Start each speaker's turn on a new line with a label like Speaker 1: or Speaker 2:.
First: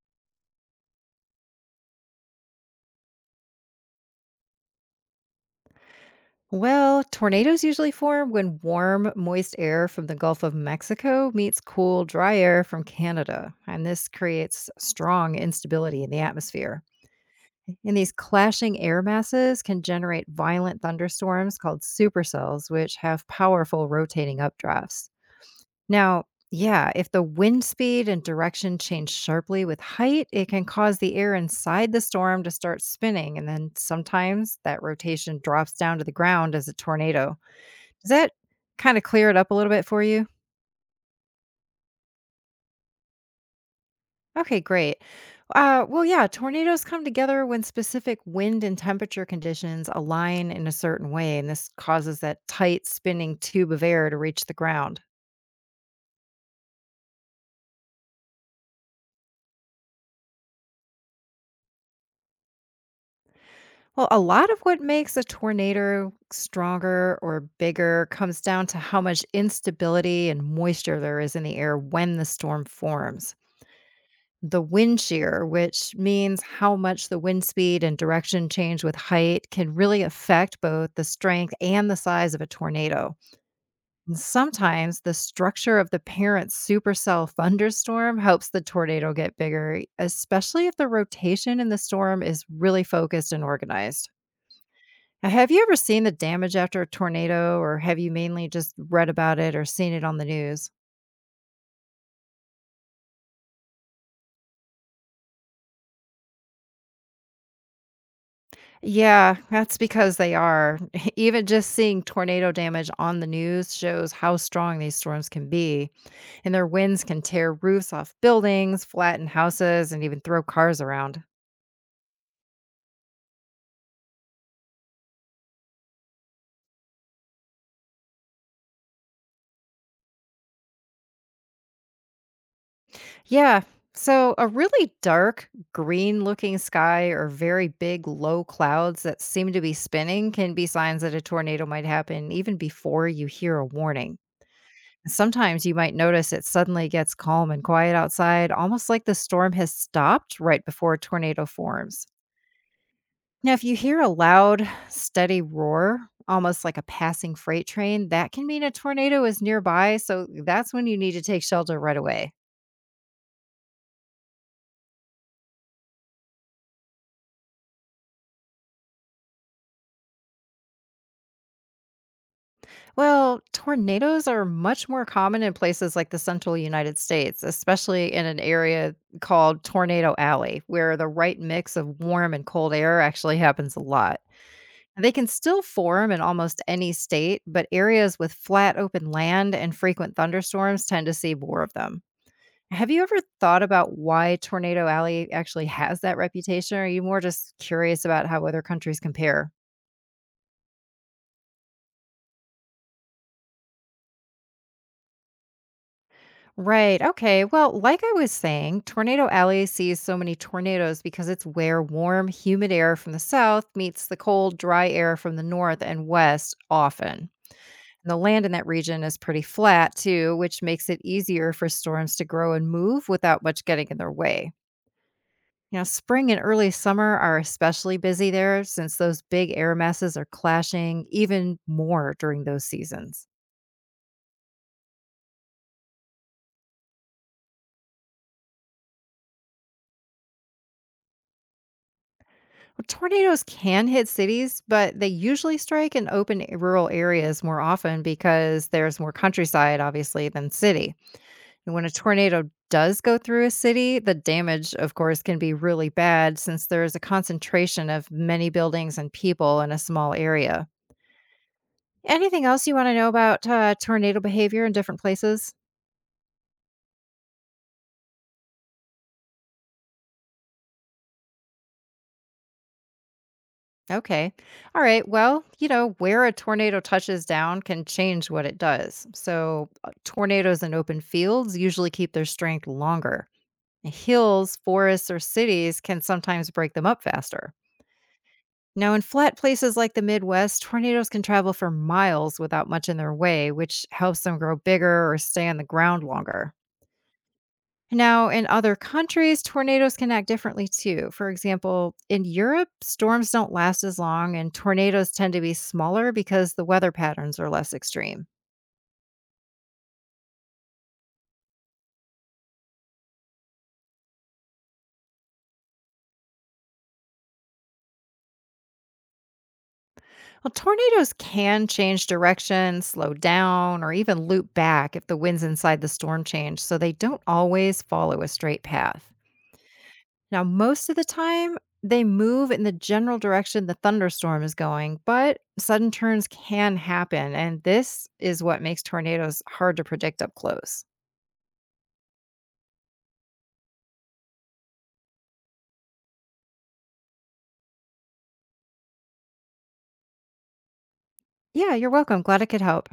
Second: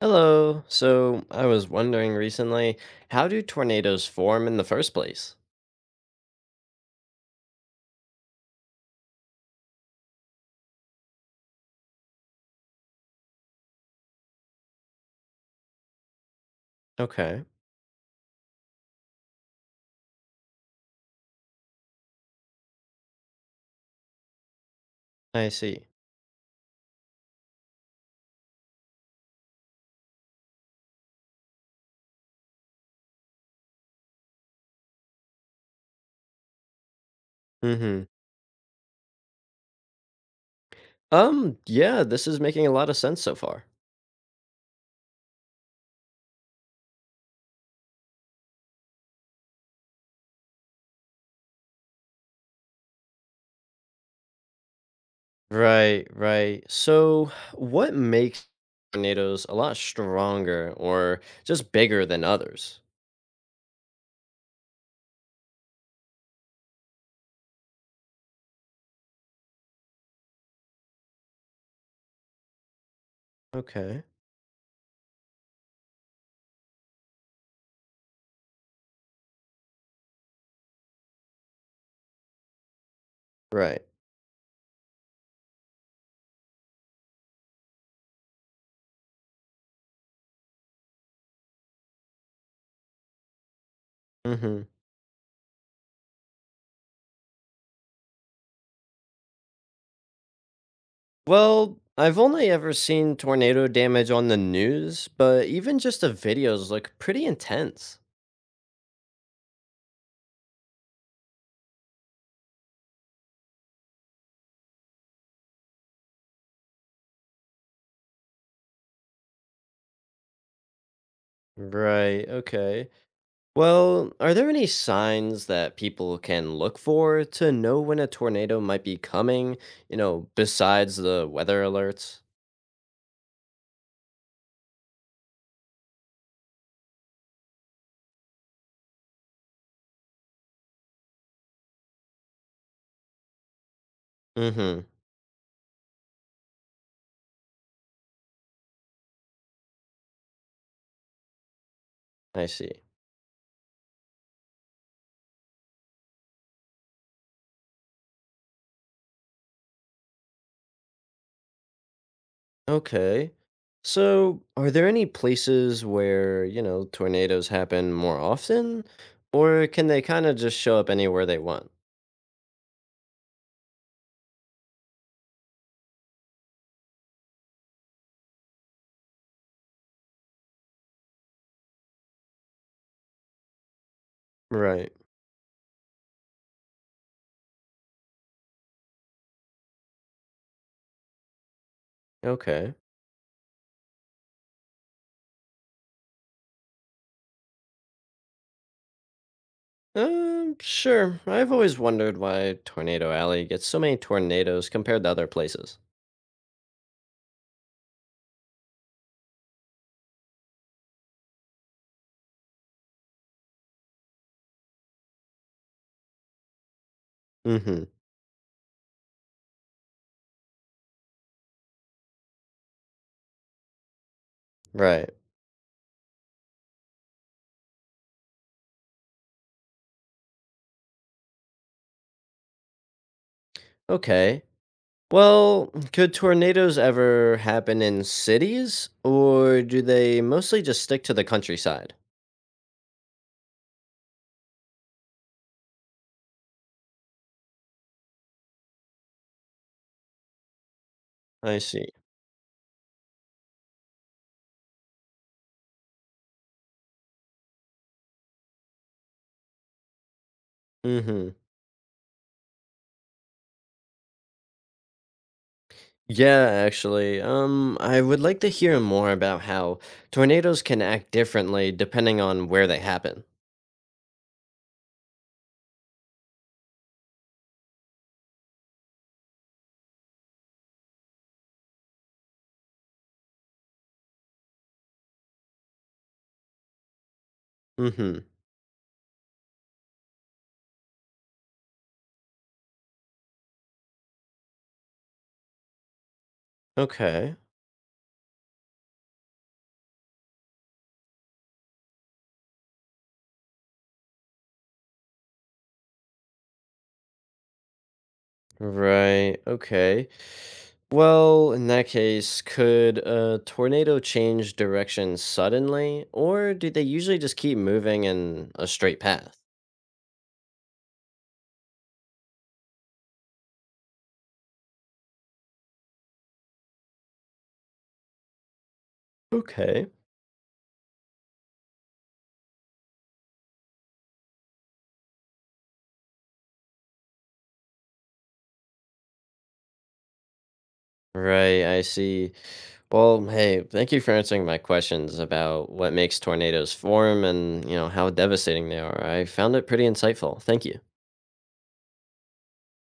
Speaker 1: Hello. So I was wondering recently, how do tornadoes form in the first place?
Speaker 2: Well, tornadoes usually form when warm, moist air from the Gulf of Mexico meets cool, dry air from Canada, and this creates strong instability in the atmosphere.
Speaker 1: Okay.
Speaker 2: And these clashing air masses can generate violent thunderstorms called supercells, which have powerful rotating updrafts.
Speaker 1: I see.
Speaker 2: Now, yeah, if the wind speed and direction change sharply with height, it can cause the air inside the storm to start spinning. And then sometimes that rotation drops down to the ground as a tornado.
Speaker 1: Mm-hmm.
Speaker 2: Does that kinda clear it up a little bit for you?
Speaker 1: Yeah, this is making a lot of sense so far.
Speaker 2: Okay, great. Yeah, tornadoes come together when specific wind and temperature conditions align in a certain way, and this causes that tight spinning tube of air to reach the ground.
Speaker 1: Right, right. So what makes tornadoes a lot stronger or just bigger than others?
Speaker 2: Well, a lot of what makes a tornado stronger or bigger comes down to how much instability and moisture there is in the air when the storm forms.
Speaker 1: Okay.
Speaker 2: The wind shear, which means how much the wind speed and direction change with height, can really affect both the strength and the size of a tornado.
Speaker 1: Right.
Speaker 2: And sometimes the structure of the parent supercell thunderstorm helps the tornado get bigger, especially if the rotation in the storm is really focused and organized.
Speaker 1: Mm-hmm.
Speaker 2: Now, have you ever seen the damage after a tornado, or have you mainly just read about it or seen it on the news?
Speaker 1: Well, I've only ever seen tornado damage on the news, but even just the videos look pretty intense.
Speaker 2: Yeah, that's because they are. Even just seeing tornado damage on the news shows how strong these storms can be, and their winds can tear roofs off buildings, flatten houses, and even throw cars around.
Speaker 1: Right, okay. Well, are there any signs that people can look for to know when a tornado might be coming, you know, besides the weather alerts?
Speaker 2: Yeah, so a really dark, green looking sky or very big, low clouds that seem to be spinning can be signs that a tornado might happen even before you hear a warning.
Speaker 1: Mm-hmm.
Speaker 2: Sometimes you might notice it suddenly gets calm and quiet outside, almost like the storm has stopped right before a tornado forms.
Speaker 1: I see.
Speaker 2: Now, if you hear a loud, steady roar, almost like a passing freight train, that can mean a tornado is nearby, so that's when you need to take shelter right away.
Speaker 1: Okay. So, are there any places where, you know, tornadoes happen more often? Or can they kind of just show up anywhere they want?
Speaker 2: Well, tornadoes are much more common in places like the central United States, especially in an area called Tornado Alley, where the right mix of warm and cold air actually happens a lot.
Speaker 1: Right.
Speaker 2: They can still form in almost any state, but areas with flat open land and frequent thunderstorms tend to see more of them.
Speaker 1: Okay.
Speaker 2: Have you ever thought about why Tornado Alley actually has that reputation? Or are you more just curious about how other countries compare?
Speaker 1: Sure. I've always wondered why Tornado Alley gets so many tornadoes compared to other places.
Speaker 2: Right. Okay. Well, like I was saying, Tornado Alley sees so many tornadoes because it's where warm, humid air from the south meets the cold, dry air from the north and west often.
Speaker 1: Mm-hmm.
Speaker 2: And the land in that region is pretty flat too, which makes it easier for storms to grow and move without much getting in their way.
Speaker 1: Right.
Speaker 2: Now, spring and early summer are especially busy there since those big air masses are clashing even more during those seasons.
Speaker 1: Okay. Well, could tornadoes ever happen in cities, or do they mostly just stick to the countryside?
Speaker 2: Well, tornadoes can hit cities, but they usually strike in open rural areas more often because there's more countryside, obviously, than city.
Speaker 1: I
Speaker 2: And when
Speaker 1: see.
Speaker 2: a tornado does go through a city, the damage, of course, can be really bad since there is a concentration of many buildings and people in a small area.
Speaker 1: Mm-hmm.
Speaker 2: Anything else you want to know about tornado behavior in different places?
Speaker 1: Yeah, actually. I would like to hear more about how tornadoes can act differently depending on where they happen.
Speaker 2: Okay. All right. Well, you know, where a tornado touches down can change what it does. So, tornadoes in open fields usually keep their strength longer. Hills, forests, or cities can sometimes break them up faster.
Speaker 1: Mm-hmm.
Speaker 2: Now, in flat places like the Midwest, tornadoes can travel for miles without much in their way, which helps them grow bigger or stay on the ground longer.
Speaker 1: Okay.
Speaker 2: Now, in other countries, tornadoes can act differently too. For example, in Europe, storms don't last as long and tornadoes tend to be smaller because the weather patterns are less extreme.
Speaker 1: Right. Okay. Well, in that case, could a tornado change direction suddenly, or do they usually just keep moving in a straight path?
Speaker 2: Well, tornadoes can change direction, slow down, or even loop back if the winds inside the storm change, so they don't always follow a straight path.
Speaker 1: Okay.
Speaker 2: Now, most of the time, they move in the general direction the thunderstorm is going, but sudden turns can happen. And this is what makes tornadoes hard to predict up close.
Speaker 1: Right, I see. Well, hey, thank you for answering my questions about what makes tornadoes form and, you know, how devastating they are. I found it pretty insightful. Thank you.
Speaker 2: Yeah, you're welcome. Glad I could help.